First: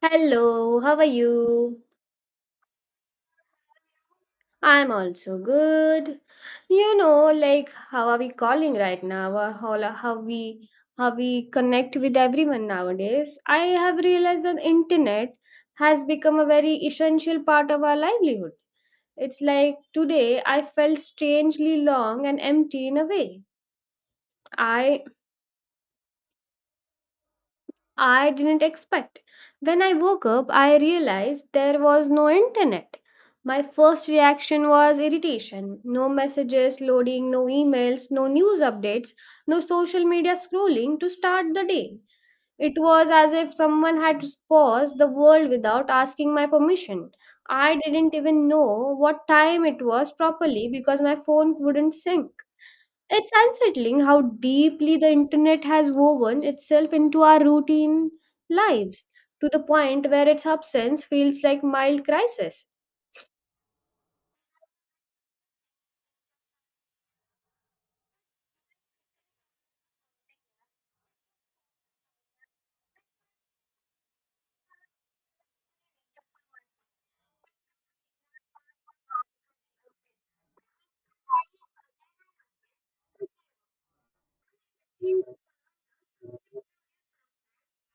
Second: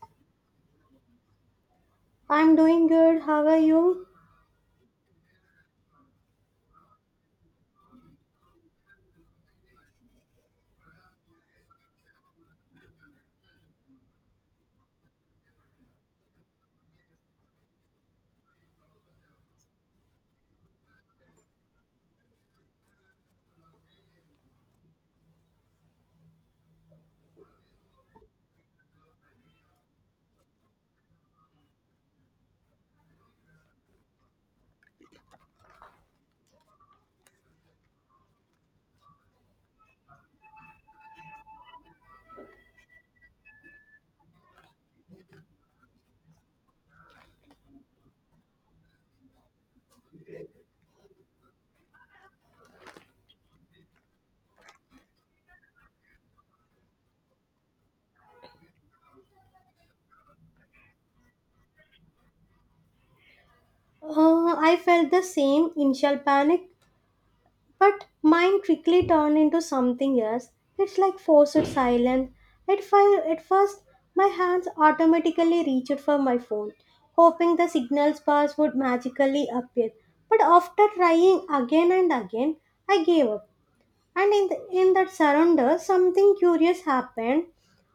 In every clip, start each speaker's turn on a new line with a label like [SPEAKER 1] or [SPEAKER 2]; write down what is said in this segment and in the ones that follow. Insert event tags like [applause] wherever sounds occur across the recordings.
[SPEAKER 1] Hello, how are you?
[SPEAKER 2] I'm doing good. How are you?
[SPEAKER 1] I'm also good. You know, like how are we calling right now, or how we how we connect with everyone nowadays? I have realized that internet has become a very essential part of our livelihood. It's like today I felt strangely long and empty in a way. I I didn't expect. When I woke up, I realized there was no internet. My first reaction was irritation. No messages loading, no emails, no news updates, no social media scrolling to start the day. It was as if someone had paused the world without asking my permission. I didn't even know what time it was properly because my phone wouldn't sync. It's unsettling how deeply the internet has woven itself into our routine lives to the point where its absence feels like mild crisis.
[SPEAKER 2] I felt the same initial panic, but mine quickly turned into something else. It's like forced silence. At first, my hands automatically reached for my phone, hoping the signal bars would magically appear. But after trying again and again, I gave up. And in that surrender, something curious happened.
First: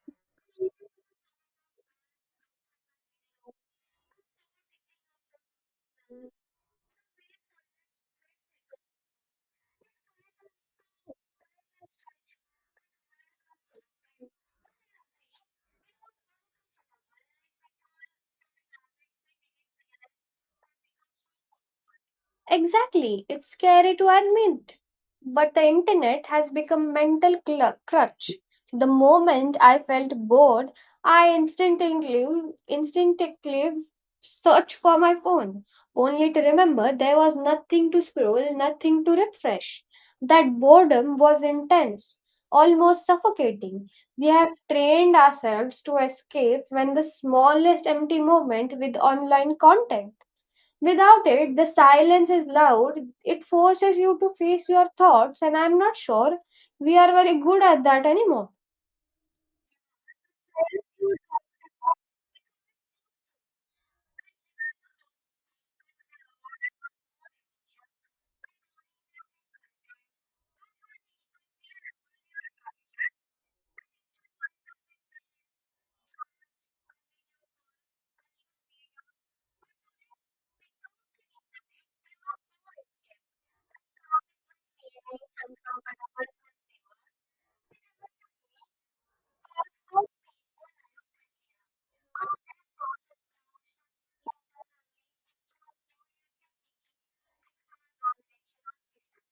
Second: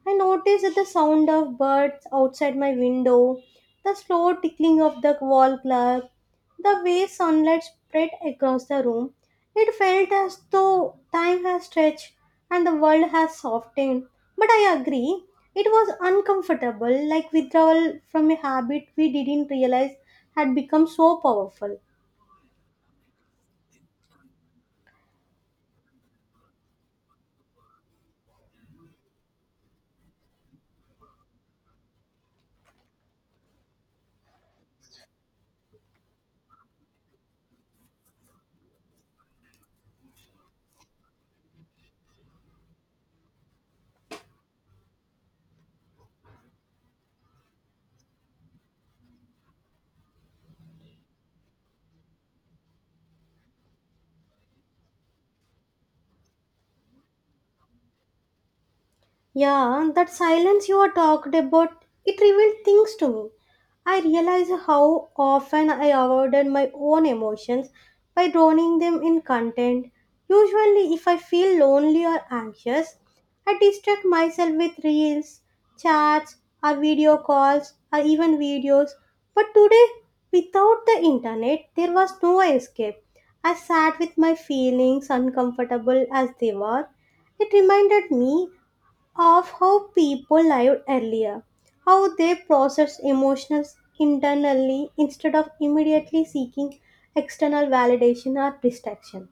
[SPEAKER 2] I noticed the sound of birds outside my window, the slow tickling of the wall clock, the way sunlight spread across the room. It felt as though time has stretched and the world has softened. But I agree, it was uncomfortable, like withdrawal from a habit we didn't realize had become so powerful.
[SPEAKER 1] Exactly, it's scary to admit. But the internet has become mental crutch. The moment I felt bored, I instinctively searched for my phone, only to remember there was nothing to scroll, nothing to refresh. That boredom was intense, almost suffocating. We have trained ourselves to escape when the smallest empty moment with online content. Without it, the silence is loud. It forces you to face your thoughts, and I'm not sure we are very good at that anymore.
[SPEAKER 2] Yeah, and that silence you are talked about, it revealed things to me. I realized how often I avoided my own emotions by drowning them in content. Usually, if I feel lonely or anxious, I distract myself with reels, chats, or video calls, or even videos. But today, without the internet, there was no escape. I sat with my feelings, uncomfortable as they were. It reminded me of how people lived earlier, how they processed emotions internally instead of immediately seeking external validation or distraction.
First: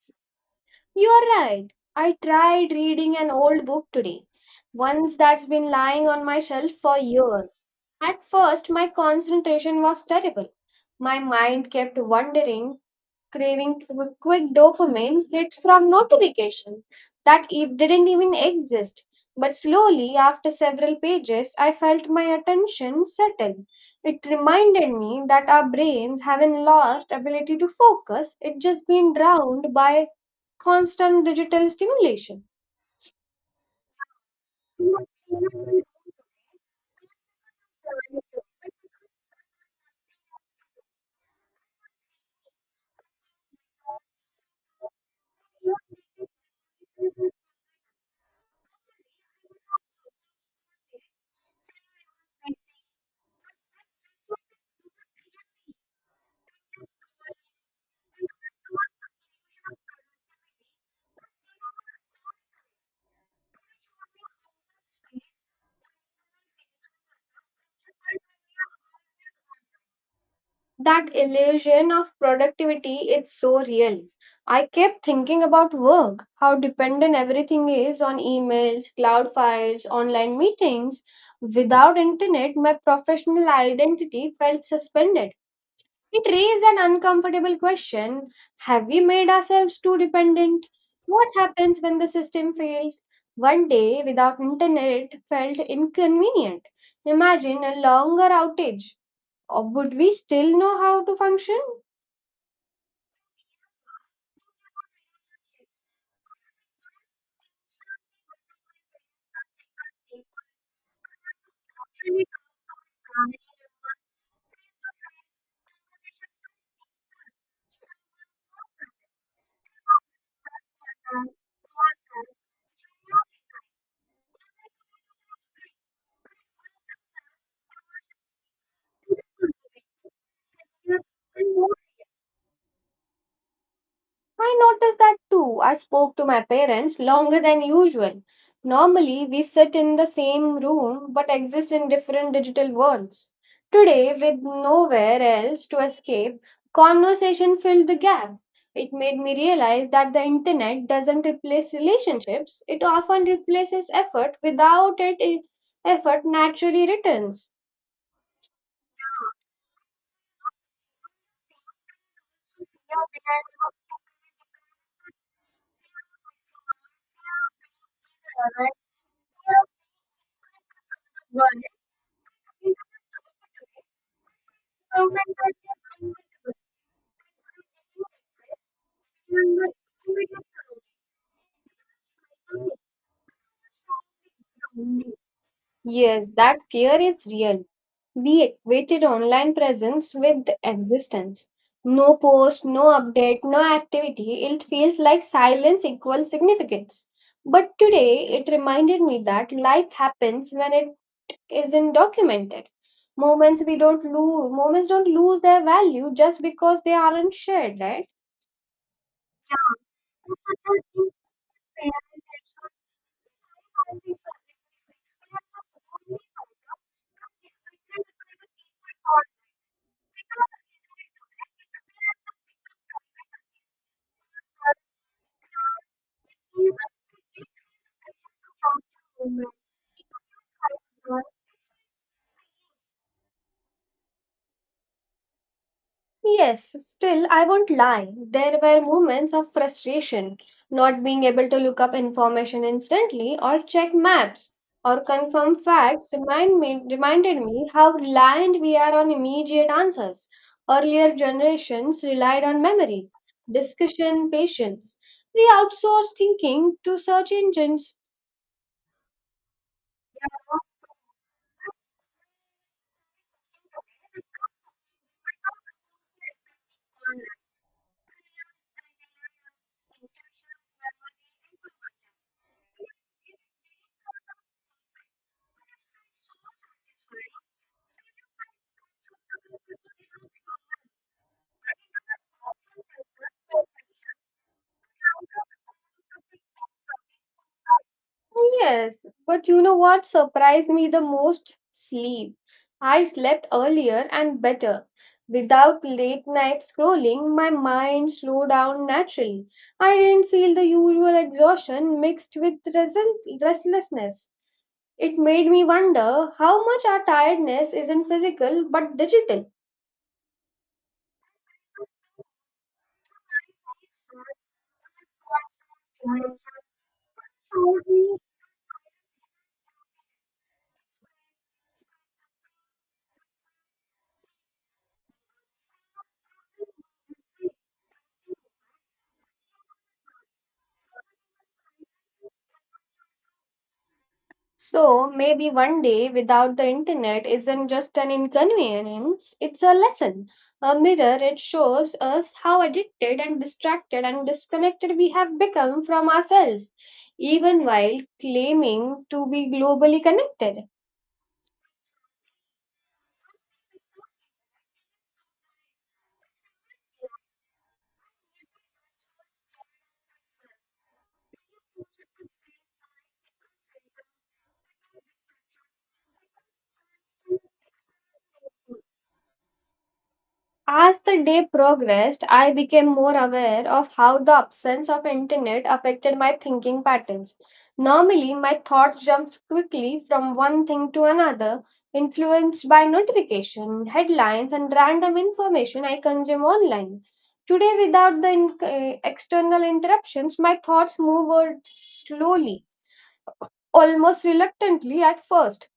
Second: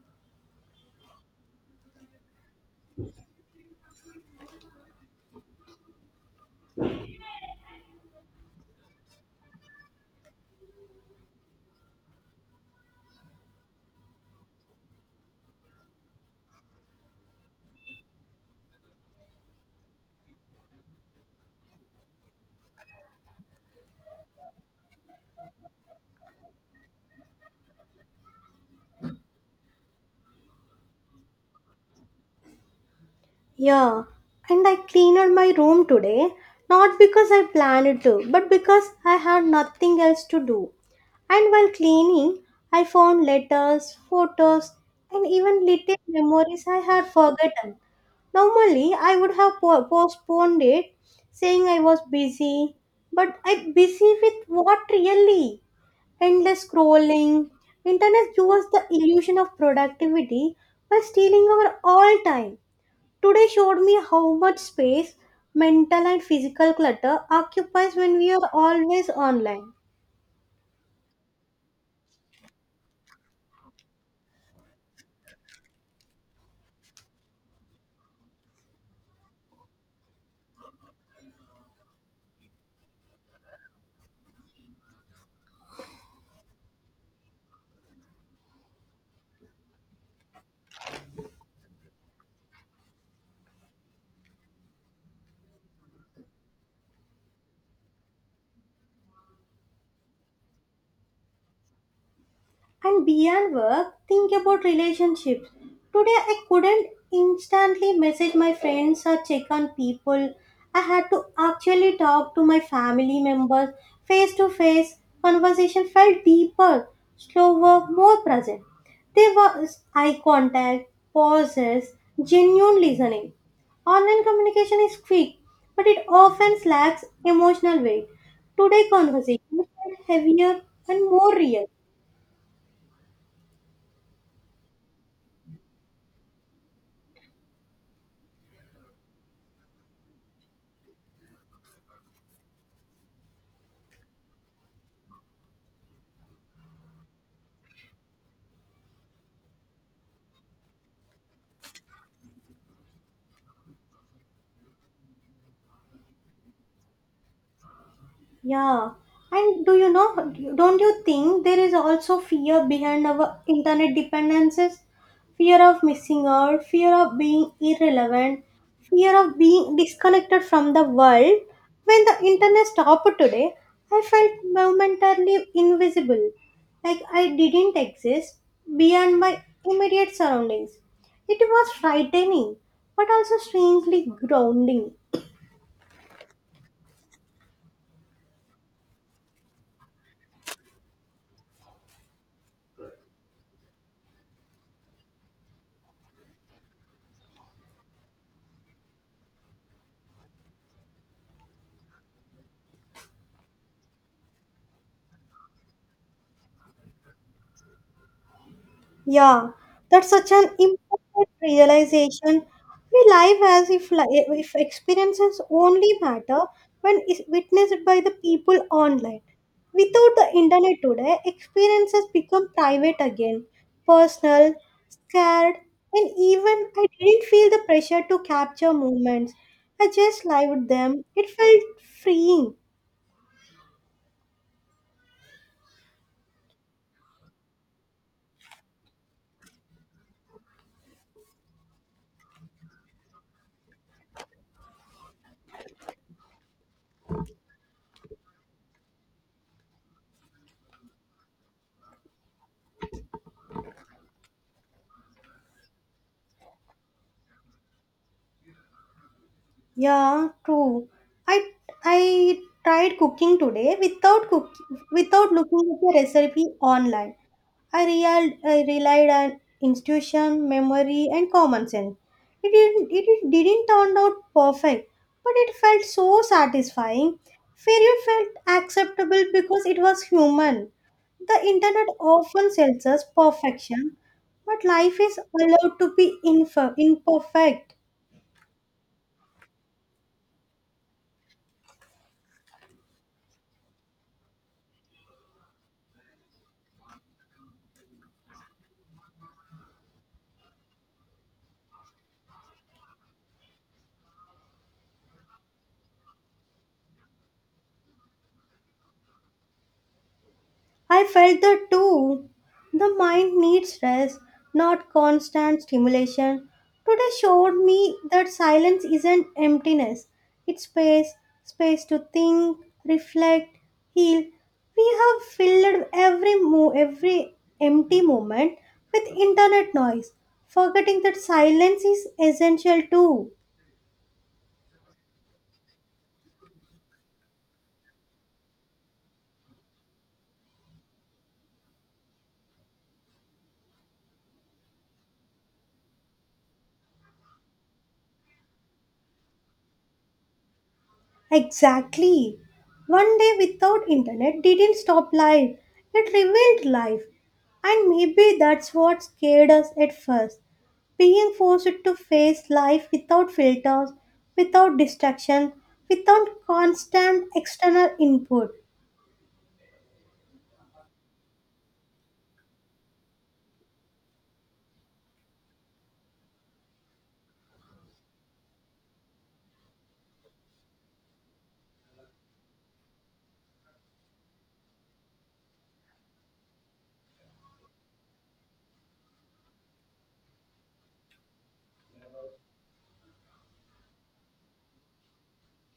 [SPEAKER 1] You are right. I tried reading an old book today, one that's been lying on my shelf for years. At first, my concentration was terrible. My mind kept wandering, craving quick dopamine hits from notifications that it didn't even exist. But slowly, after several pages, I felt my attention settle. It reminded me that our brains haven't lost ability to focus; it just been drowned by constant digital stimulation.
[SPEAKER 2] Yeah, and I cleaned my room today, not because I planned to, but because I had nothing else to do. And while cleaning, I found letters, photos, and even little memories I had forgotten. Normally, I would have postponed it, saying I was busy, but I busy with what really? Endless scrolling. Internet gives us the illusion of productivity by stealing our all time. Today showed me how much space mental and physical clutter occupies when we are always online.
[SPEAKER 1] That illusion of productivity, it's so real. I kept thinking about work, how dependent everything is on emails, cloud files, online meetings. Without internet, my professional identity felt suspended. It raised an uncomfortable question. Have we made ourselves too dependent? What happens when the system fails? One day without internet felt inconvenient. Imagine a longer outage. Or would we still know how to function?
[SPEAKER 2] And beyond work, think about relationships. Today I couldn't instantly message my friends or check on people. I had to actually talk to my family members face to face. Conversation felt deeper, slower, more present. There was eye contact, pauses, genuine listening. Online communication is quick, but it often lacks emotional weight. Today conversation felt heavier and more real.
[SPEAKER 1] I noticed that too. I spoke to my parents longer than usual. Normally, we sit in the same room but exist in different digital worlds. Today, with nowhere else to escape, conversation filled the gap. It made me realize that the internet doesn't replace relationships, it often replaces effort. Without it, effort naturally returns.
[SPEAKER 2] Yeah, and do you know, don't you think there is also fear behind our internet dependencies? Fear of missing out, fear of being irrelevant, fear of being disconnected from the world. When the internet stopped today, I felt momentarily invisible, like I didn't exist beyond my immediate surroundings. It was frightening, but also strangely grounding.
[SPEAKER 1] Yes, that fear is real. We equated online presence with existence. No post, no update, no activity. It feels like silence equals significance. But today, it reminded me that life happens when it isn't documented. Moments we don't lose, moments don't lose their value just because they aren't shared, right?
[SPEAKER 2] Yeah, that's such an important realization. We live as if experiences only matter when is witnessed by the people online. Without the internet today, experiences become private again, personal, scared, and even I didn't feel the pressure to capture moments. I just lived them. It felt freeing.
[SPEAKER 1] Yes, still, I won't lie. There were moments of frustration, not being able to look up information instantly or check maps or confirm facts reminded me how reliant we are on immediate answers. Earlier generations relied on memory, discussion, patience. We outsource thinking to search engines.
[SPEAKER 2] Yeah, true. I I tried cooking today without looking at the recipe online. I relied on intuition, memory, and common sense. It didn't turn out perfect, but it felt so satisfying. Failure felt acceptable because it was human. The internet often sells us perfection, but life is allowed to be imperfect.
[SPEAKER 1] Oh, yes, but you know what surprised me the most? Sleep. I slept earlier and better. Without late night scrolling, my mind slowed down naturally. I didn't feel the usual exhaustion mixed with restlessness. It made me wonder how much our tiredness isn't physical but digital.
[SPEAKER 2] I felt that too. The mind needs rest, not constant stimulation. Today showed me that silence isn't emptiness, it's space, space to think, reflect, heal. We have filled every empty moment with internet noise, forgetting that silence is essential too.
[SPEAKER 1] So maybe one day without the internet isn't just an inconvenience, it's a lesson. A mirror, it shows us how addicted and distracted and disconnected we have become from ourselves, even while claiming to be globally connected.
[SPEAKER 2] Exactly. One day without internet didn't stop life. It revealed life. And maybe that's what scared us at first. Being forced to face life without filters, without distraction, without constant external input.
[SPEAKER 1] As the day progressed, I became more aware of how the absence of internet affected my thinking patterns. Normally, my thoughts jumped quickly from one thing to another, influenced by notification, headlines, and random information I consume online. Today, without the external interruptions, my thoughts moved slowly, almost reluctantly at first.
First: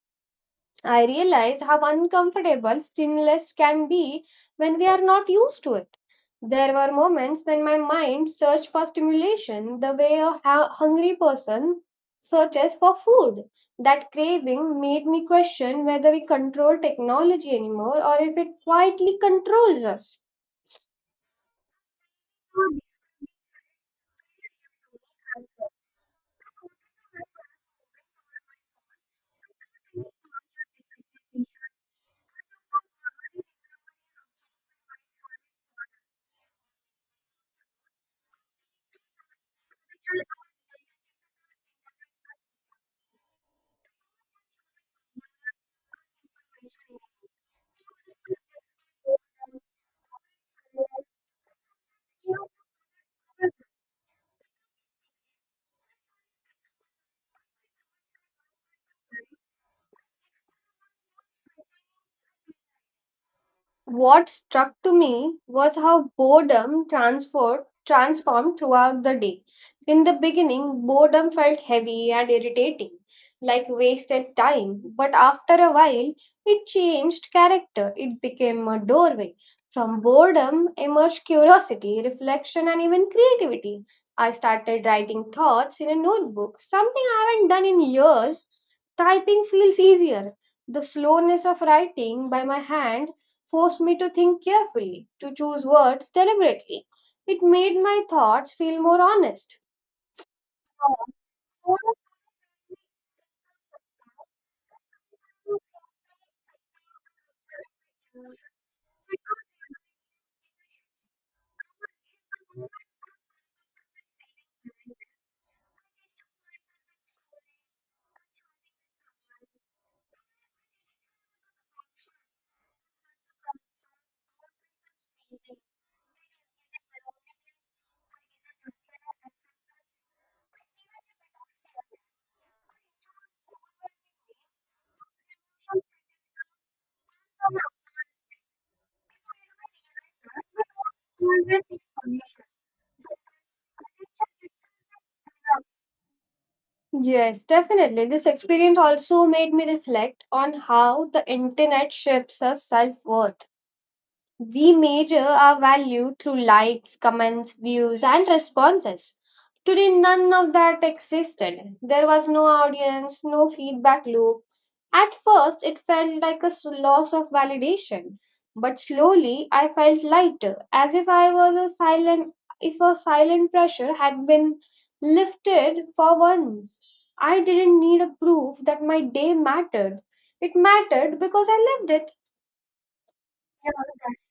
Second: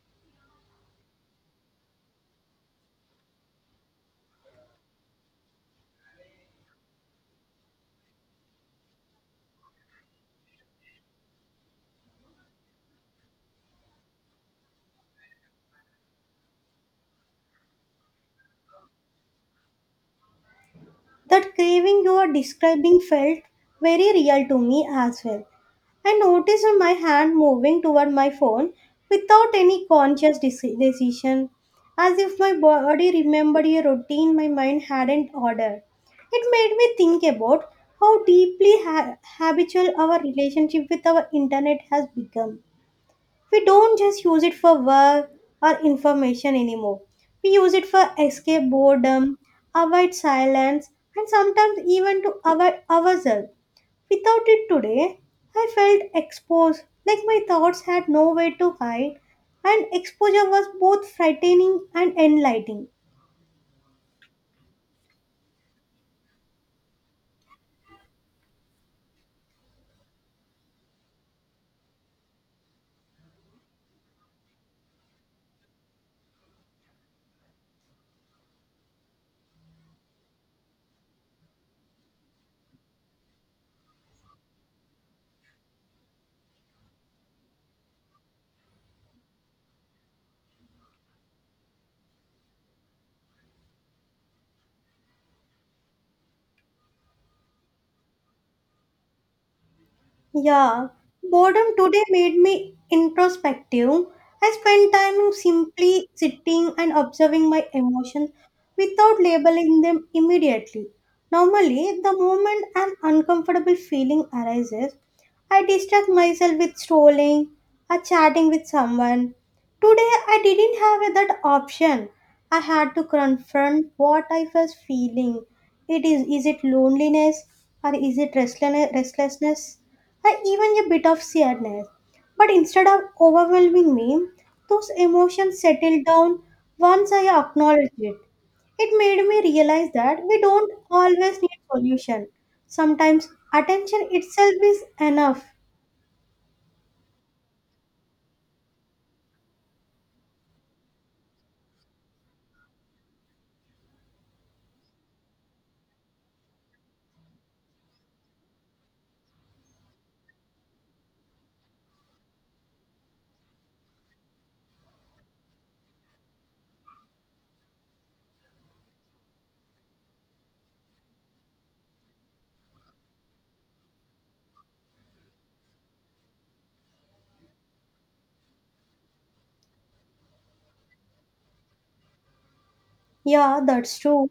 [SPEAKER 1] I realized how uncomfortable stillness can be when we are not used to it. There were moments when my mind searched for stimulation the way a hungry person searches for food. That craving made me question whether we control technology anymore or if it quietly controls us.
[SPEAKER 2] That craving you are describing felt very real to me as well. I noticed my hand moving toward my phone without any conscious decision, as if my body remembered a routine my mind hadn't ordered. It made me think about how deeply habitual our relationship with our internet has become we don't just use it for work or information anymore. We use it for escape boredom, avoid silence, and sometimes even to avoid ourselves. Without it today, I felt exposed, like my thoughts had nowhere to hide, and exposure was both frightening and enlightening.
[SPEAKER 1] What struck to me was how boredom transformed throughout the day. In the beginning, boredom felt heavy and irritating, like wasted time, but after a while, it changed character. It became a doorway. From boredom emerged curiosity, reflection, and even creativity. I started writing thoughts in a notebook, something I haven't done in years. Typing feels easier. The slowness of writing by my hand forced me to think carefully, to choose words deliberately. It made my thoughts feel more honest.
[SPEAKER 2] Yeah, boredom today made me introspective. I spent time simply sitting and observing my emotions without labeling them immediately. Normally, the moment an uncomfortable feeling arises, I distract myself with strolling or chatting with someone. Today, I didn't have that option. I had to confront what I was feeling. It is it loneliness or is it restlessness? Restlessness? And even a bit of sadness. But instead of overwhelming me, those emotions settled down once I acknowledged it. It made me realize that we don't always need solution. Sometimes attention itself is enough.
[SPEAKER 1] Yes, definitely. This experience also made me reflect on how the internet shapes our self worth. We measure our value through likes, comments, views, and responses. Today, none of that existed. There was no audience, no feedback loop. At first, it felt like a loss of validation, but slowly I felt lighter, as if I was a silent, if a silent pressure had been lifted for once. I didn't need a proof that my day mattered. It mattered because I lived it.
[SPEAKER 2] Yeah, that's true.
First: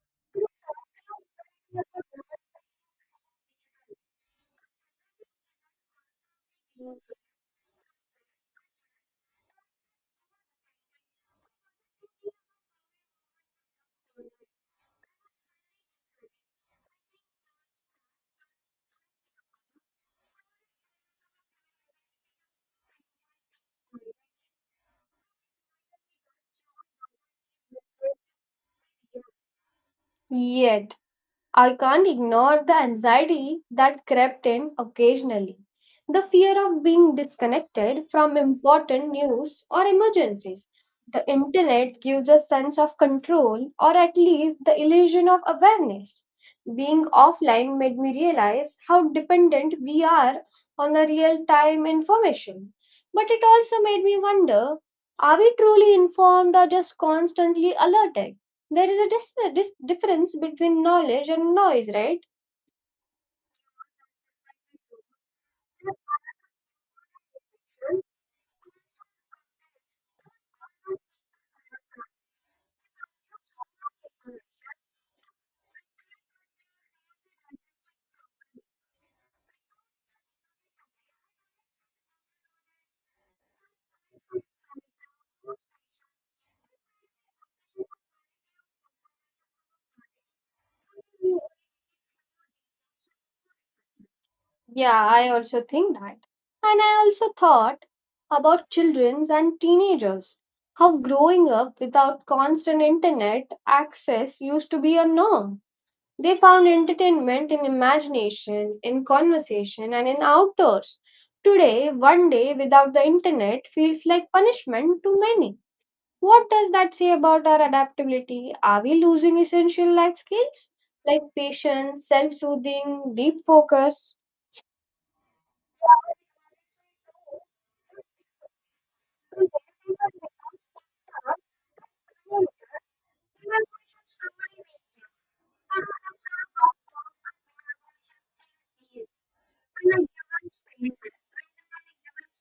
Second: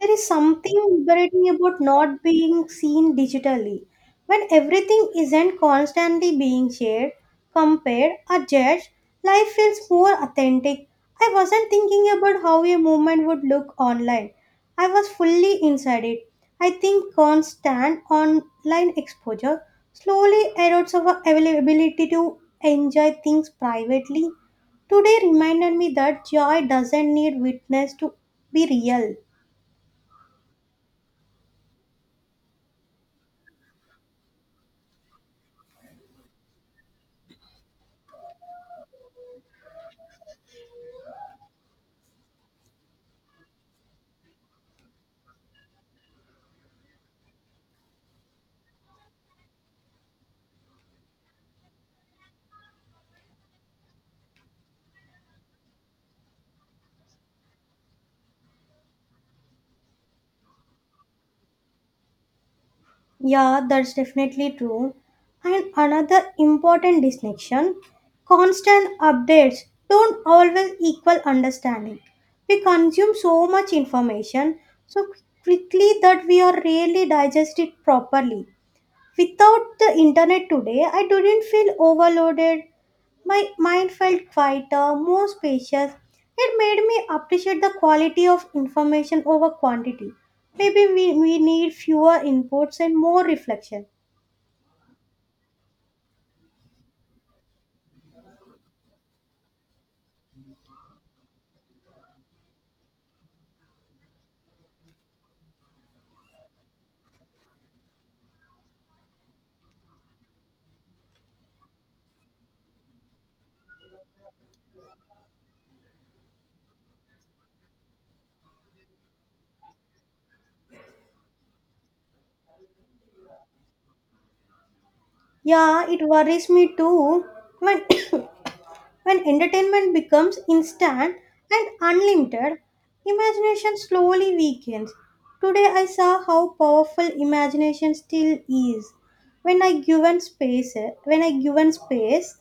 [SPEAKER 2] There is something liberating about not being seen digitally. When everything isn't constantly being shared, compared, or judged, life feels more authentic. I wasn't thinking about how a movement would look online, I was fully inside it. I think constant online exposure slowly erodes our availability to enjoy things privately. Today reminded me that joy doesn't need witness to be real.
[SPEAKER 1] Yet, I can't ignore the anxiety that crept in occasionally. The fear of being disconnected from important news or emergencies. The internet gives a sense of control or at least the illusion of awareness. Being offline made me realize how dependent we are on the real time information. But it also made me wonder, are we truly informed or just constantly alerted? There is a difference between knowledge and noise, right?
[SPEAKER 2] Yeah, that's definitely true. And another important distinction constant updates don't always equal understanding. We consume so much information so quickly that we are rarely digest it properly. Without the internet today, I didn't feel overloaded. My mind felt quieter, more spacious. It made me appreciate the quality of information over quantity. Maybe we need fewer inputs and more reflection.
[SPEAKER 1] Yeah, I also think that. And I also thought about children and teenagers. How growing up without constant internet access used to be a norm. They found entertainment in imagination, in conversation, and in outdoors. Today, one day without the internet feels like punishment to many. What does that say about our adaptability? Are we losing essential life skills like patience, self soothing, deep focus?
[SPEAKER 2] Yeah, it worries me too when [coughs] when entertainment becomes instant and unlimited, imagination slowly weakens. Today I saw how powerful imagination still is. When I given space, when I given space,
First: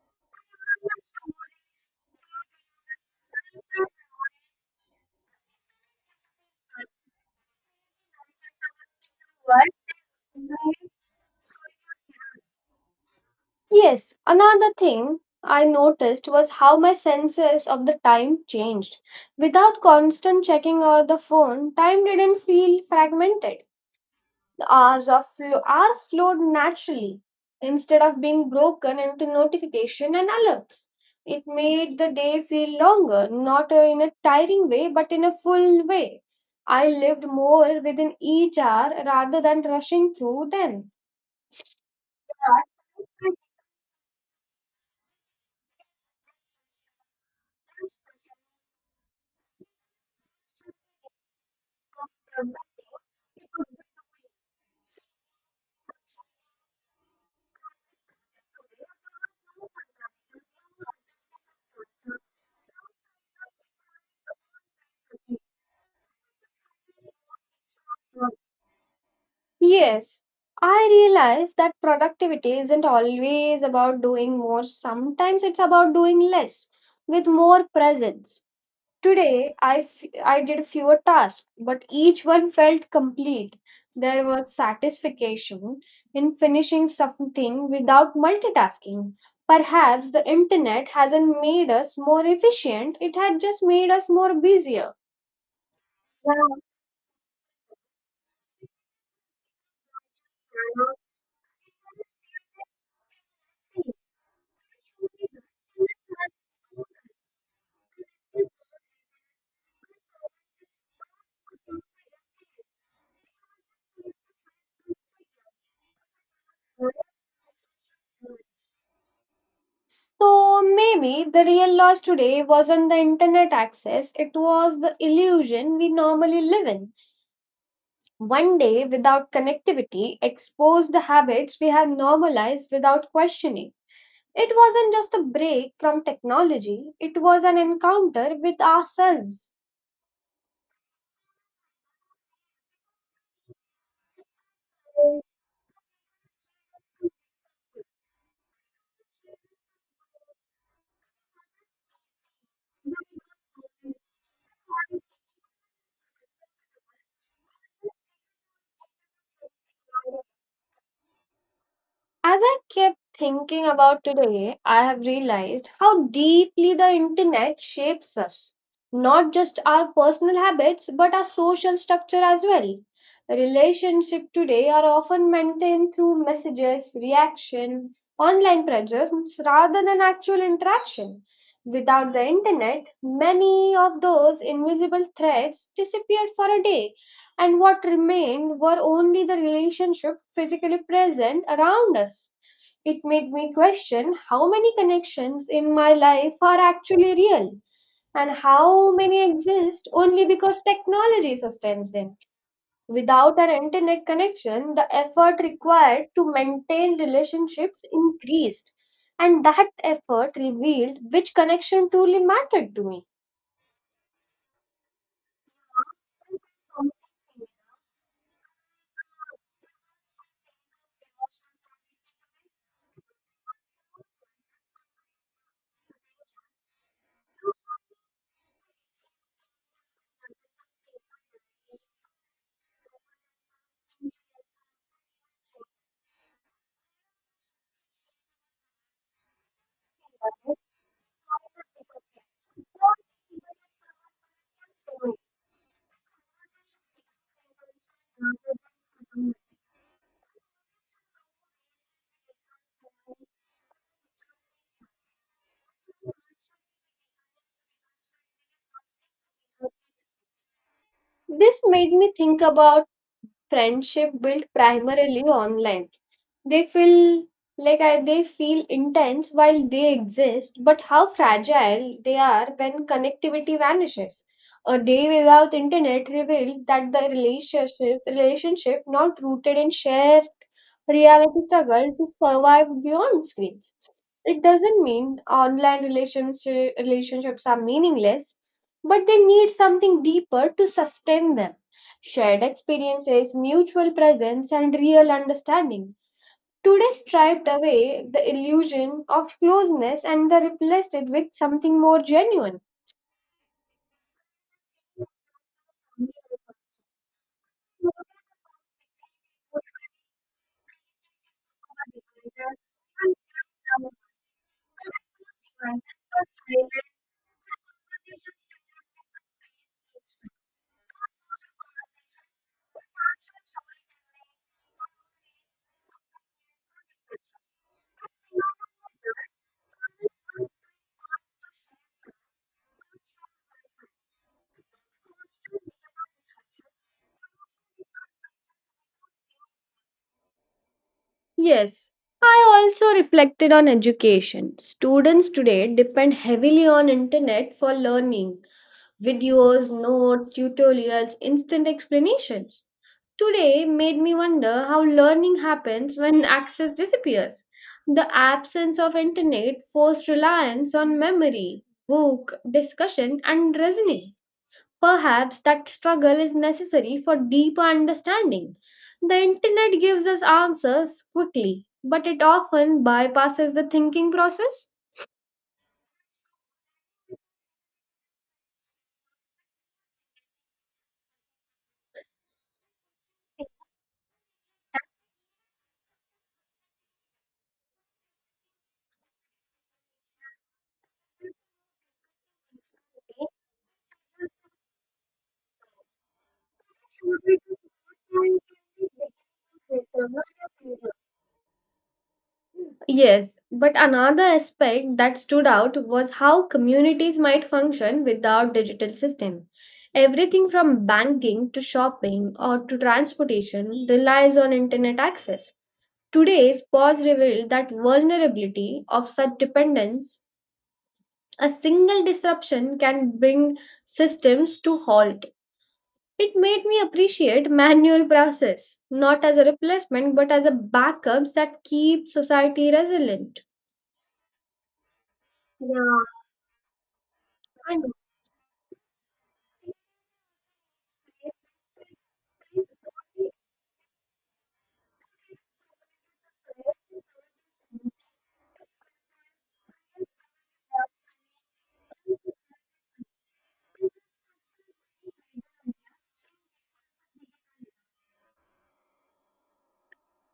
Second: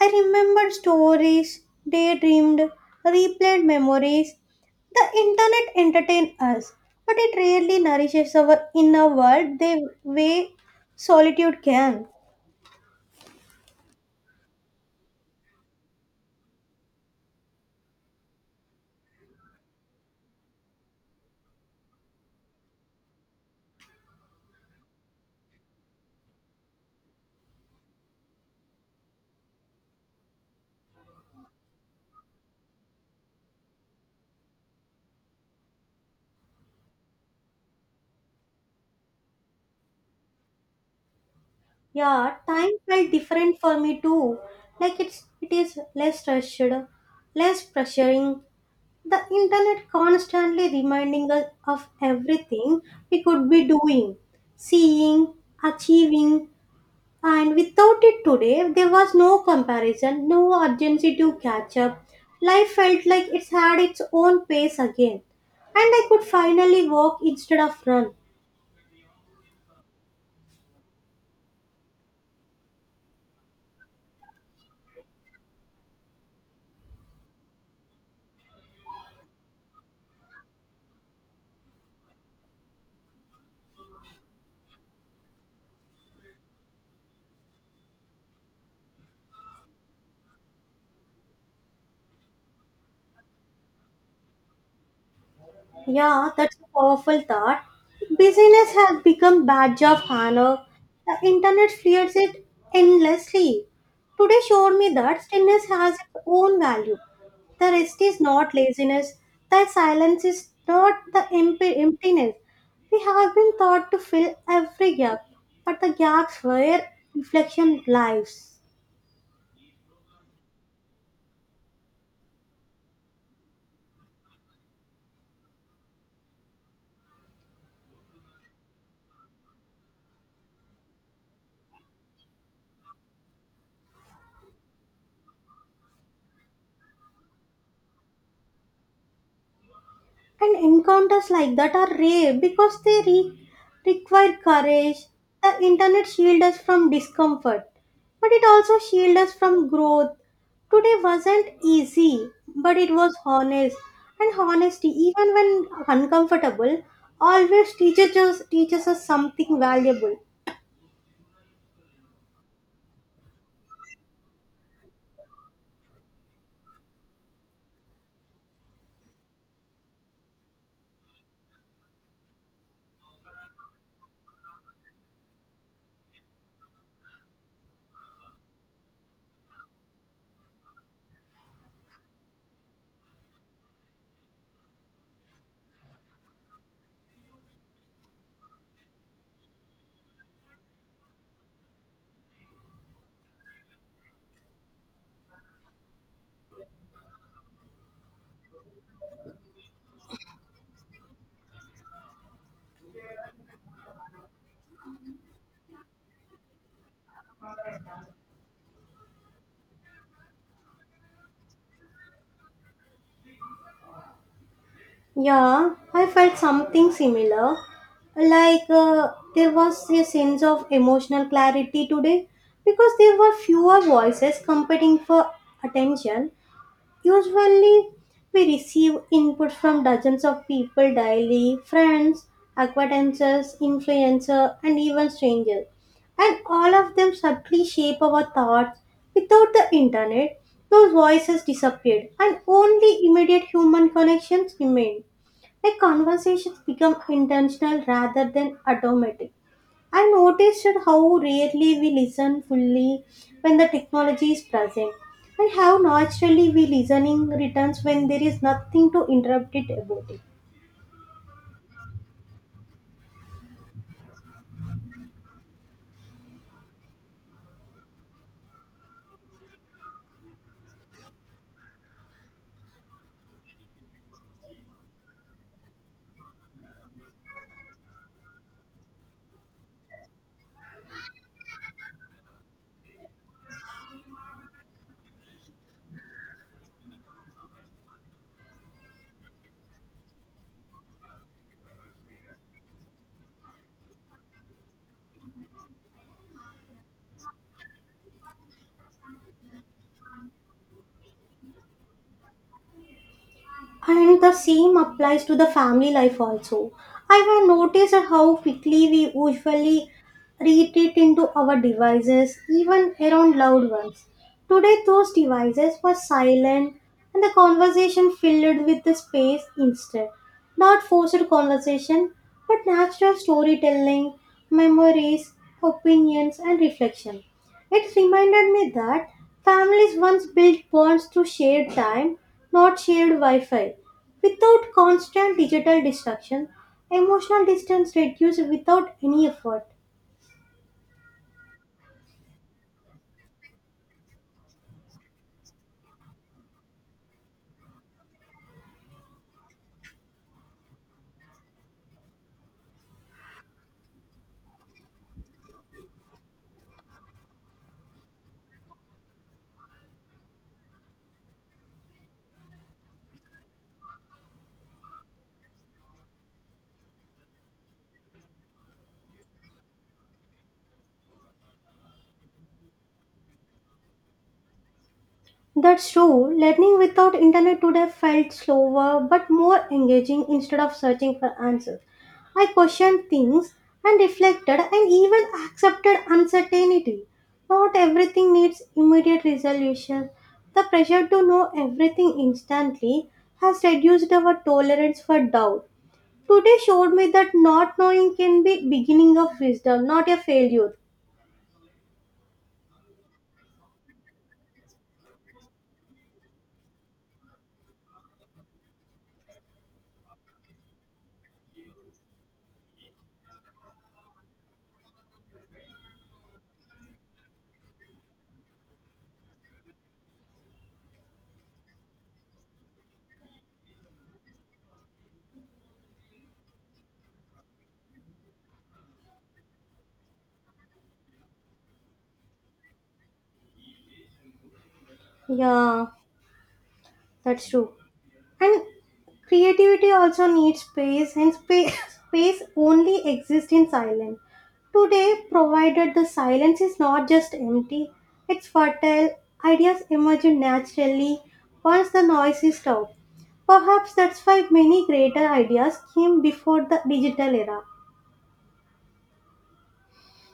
[SPEAKER 2] I remembered stories, daydreamed, replayed memories. The internet entertains us, but it rarely nourishes our inner world the way solitude can.
[SPEAKER 1] Yes, another thing I noticed was how my senses of the time changed. Without constant checking of the phone, time didn't feel fragmented. Hours flowed naturally instead of being broken into notification and alerts. It made the day feel longer, not in a tiring way, but in a full way. I lived more within each hour rather than rushing through them.
[SPEAKER 2] Yeah, time felt different for me too. Like it is less rushed, less pressuring. The internet constantly reminding us of everything we could be doing, seeing, achieving, and without it today there was no comparison, no urgency to catch up. Life felt like it's had its own pace again, and I could finally walk instead of run.
[SPEAKER 1] Yes, I realize that productivity isn't always about doing more. Sometimes it's about doing less with more presence. Today, I did fewer tasks, but each one felt complete. There was satisfaction in finishing something without multitasking. Perhaps the internet hasn't made us more efficient, it had just made us more busier.
[SPEAKER 2] Yeah, that's a powerful thought. Busyness has become badge of honor. The internet feeds it endlessly. Today showed me that stillness has its own value. The rest is not laziness. The silence is not the emptiness. We have been taught to fill every gap, but the gaps where reflection lies.
[SPEAKER 1] So maybe the real loss today wasn't the internet access, it was the illusion we normally live in. One day without connectivity exposed the habits we have normalized without questioning. It wasn't just a break from technology, it was an encounter with ourselves.
[SPEAKER 2] And encounters like that are rare because require courage. The internet shields us from discomfort, but it also shields us from growth. Today wasn't easy, but it was honest. And honesty, even when uncomfortable, always teaches us something valuable.
[SPEAKER 1] As I kept thinking about today, I have realized how deeply the internet shapes us. Not just our personal habits, but our social structure as well. Relationships today are often maintained through messages, reaction, online presence rather than actual interaction. Without the internet, many of those invisible threads disappeared for a day, and what remained were only the relationship physically present around us. It made me question how many connections in my life are actually real and how many exist only because technology sustains them. Without an internet connection, the effort required to maintain relationships increased, and that effort revealed which connection truly mattered to me.
[SPEAKER 2] Yeah, I felt something similar. Like there was a sense of emotional clarity today because there were fewer voices competing for attention. Usually, we receive input from dozens of people daily friends, acquaintances, influencers, and even strangers. And all of them subtly shape our thoughts. Without the internet, those voices disappeared, and only immediate human connections remained. Like conversations become intentional rather than automatic. I noticed how rarely we listen fully when the technology is present, and how naturally we listening returns when there is nothing to interrupt it about it.
[SPEAKER 1] This made me think about friendship built primarily online. They feel they feel intense while they exist, but how fragile they are when connectivity vanishes. A day without internet revealed that the relationship not rooted in shared reality struggle to survive beyond screens. It doesn't mean relationships are meaningless, but they need something deeper to sustain them. Shared experiences, mutual presence, and real understanding. Today striped away the illusion of closeness and they replaced it with something more genuine.
[SPEAKER 2] And the same applies to the family life also. I have noticed how quickly we usually retreat into our devices, even around loved ones. Today, those devices were silent and the conversation filled with the space instead. Not forced conversation, but natural storytelling, memories, opinions, and reflection. It reminded me that families once built bonds through shared time, not shared Wi Fi. Without constant digital distraction, emotional distance reduced without any effort.
[SPEAKER 1] Yes, I also reflected on education. Students today depend heavily on internet for learning, videos, notes, tutorials, instant explanations. Today made me wonder how learning happens when access disappears. The absence of internet forced reliance on memory, book, discussion, and reasoning. Perhaps that struggle is necessary for deeper understanding. The internet gives us answers quickly, but it often bypasses the thinking process.
[SPEAKER 2] That's true. Learning without internet today felt slower but more engaging instead of searching for answers. I questioned things and reflected and even accepted uncertainty. Not everything needs immediate resolution. The pressure to know everything instantly has reduced our tolerance for doubt. Today showed me that not knowing can be beginning of wisdom, not a failure.
[SPEAKER 1] Yes, but another aspect that stood out was how communities might function without digital system. Everything from banking to shopping or to transportation relies on internet access. Today's pause revealed that vulnerability of such dependence, a single disruption can bring systems to halt. It made me appreciate manual process, not as a replacement but as a backup that keeps society resilient.
[SPEAKER 2] Yeah,
[SPEAKER 1] Yeah.
[SPEAKER 2] that's true. And creativity also needs space, [laughs] space only exists in silence. Today, provided the silence is not just empty, it's fertile, ideas emerge naturally once the noise is stopped. Perhaps that's why many greater ideas came before the digital era.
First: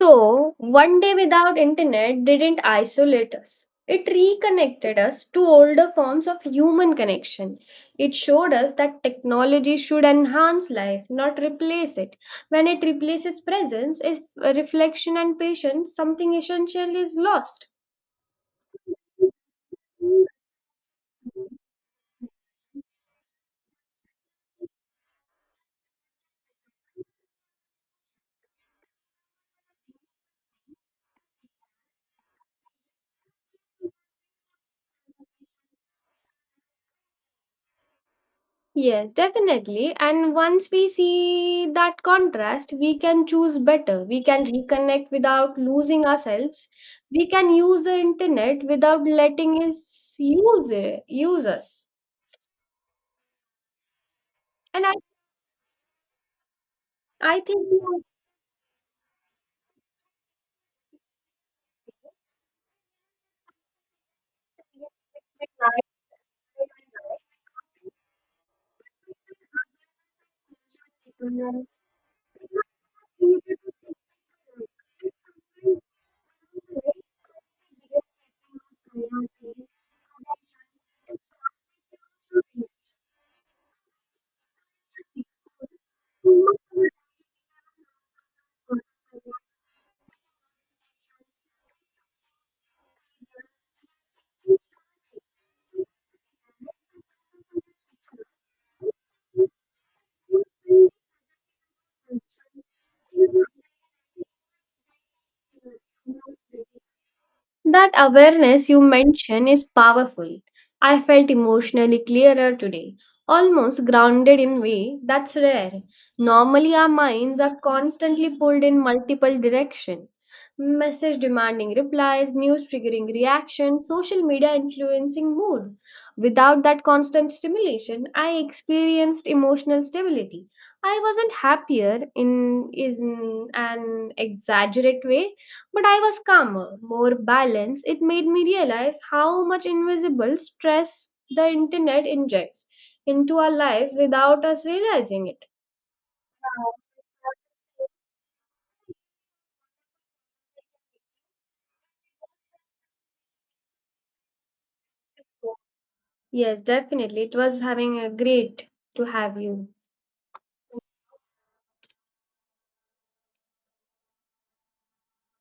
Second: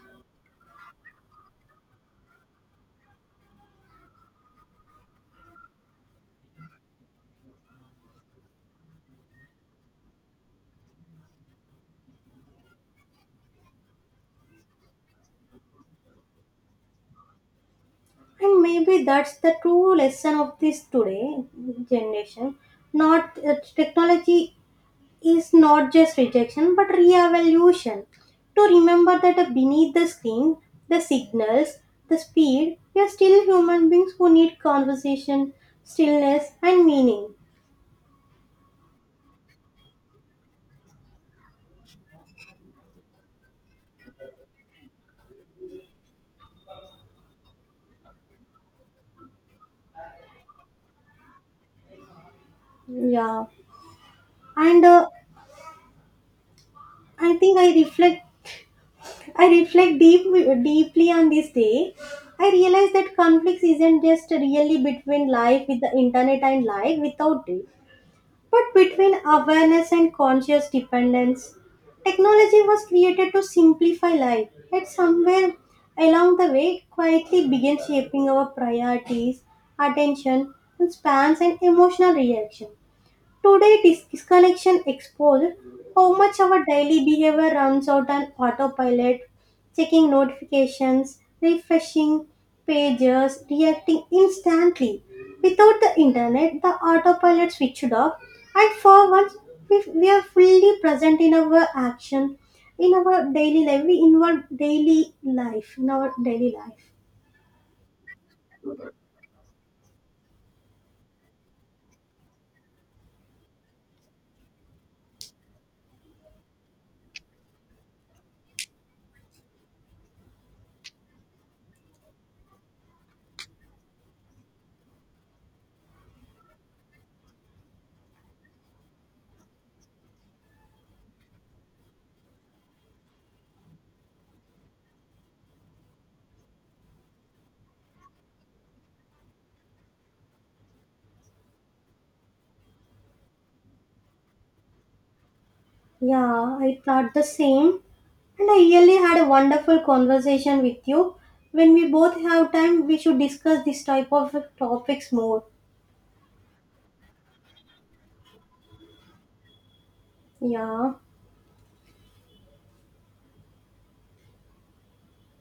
[SPEAKER 1] So, one day without internet didn't isolate us. It reconnected us to older forms of human connection. It showed us that technology should enhance life, not replace it. When it replaces presence, if reflection and patience, something essential is lost.
[SPEAKER 2] And maybe that's the true lesson of this today generation. Not that technology is not just rejection but reevaluation. To remember that beneath the screen, the signals, the speed, we are still human beings who need conversation, stillness, and meaning.
[SPEAKER 1] Yes, definitely. And once we see that contrast, we can choose better. We can reconnect without losing ourselves. We can use the internet without letting it use us.
[SPEAKER 2] Yeah, and
[SPEAKER 1] And I,
[SPEAKER 2] I
[SPEAKER 1] I
[SPEAKER 2] think
[SPEAKER 1] think
[SPEAKER 2] I
[SPEAKER 1] we have
[SPEAKER 2] reflect. I reflect deeply on this day. I realize that conflicts isn't just really between life with the internet and life without it. But between awareness and conscious dependence, technology was created to simplify life, yet somewhere along the way it quietly began shaping our priorities, attention, and spans and emotional reaction. Today, this disconnection exposed how much our daily behavior runs out on autopilot, checking notifications, refreshing pages, reacting instantly. Without the internet, the autopilot switched off, and for once, we are fully
[SPEAKER 1] to
[SPEAKER 2] present in our action, in our daily life. In our daily
[SPEAKER 1] recognize.
[SPEAKER 2] life.
[SPEAKER 1] That awareness you mention is powerful. I felt emotionally clearer today, almost grounded in way that's rare. Normally our minds are constantly pulled in multiple direction. Message demanding replies, news triggering reaction, social media influencing mood. Without that constant stimulation, I experienced emotional stability. I wasn't happier in an exaggerate way but I was calmer, more balanced. It made me realize how much invisible stress the internet injects into our life without us realizing it.
[SPEAKER 2] Yeah, I thought the same. And I really had a wonderful conversation with you. When we both have time, we should discuss this type of topics more.
[SPEAKER 1] Yes, definitely. It was having a great to have you.
[SPEAKER 2] Yeah.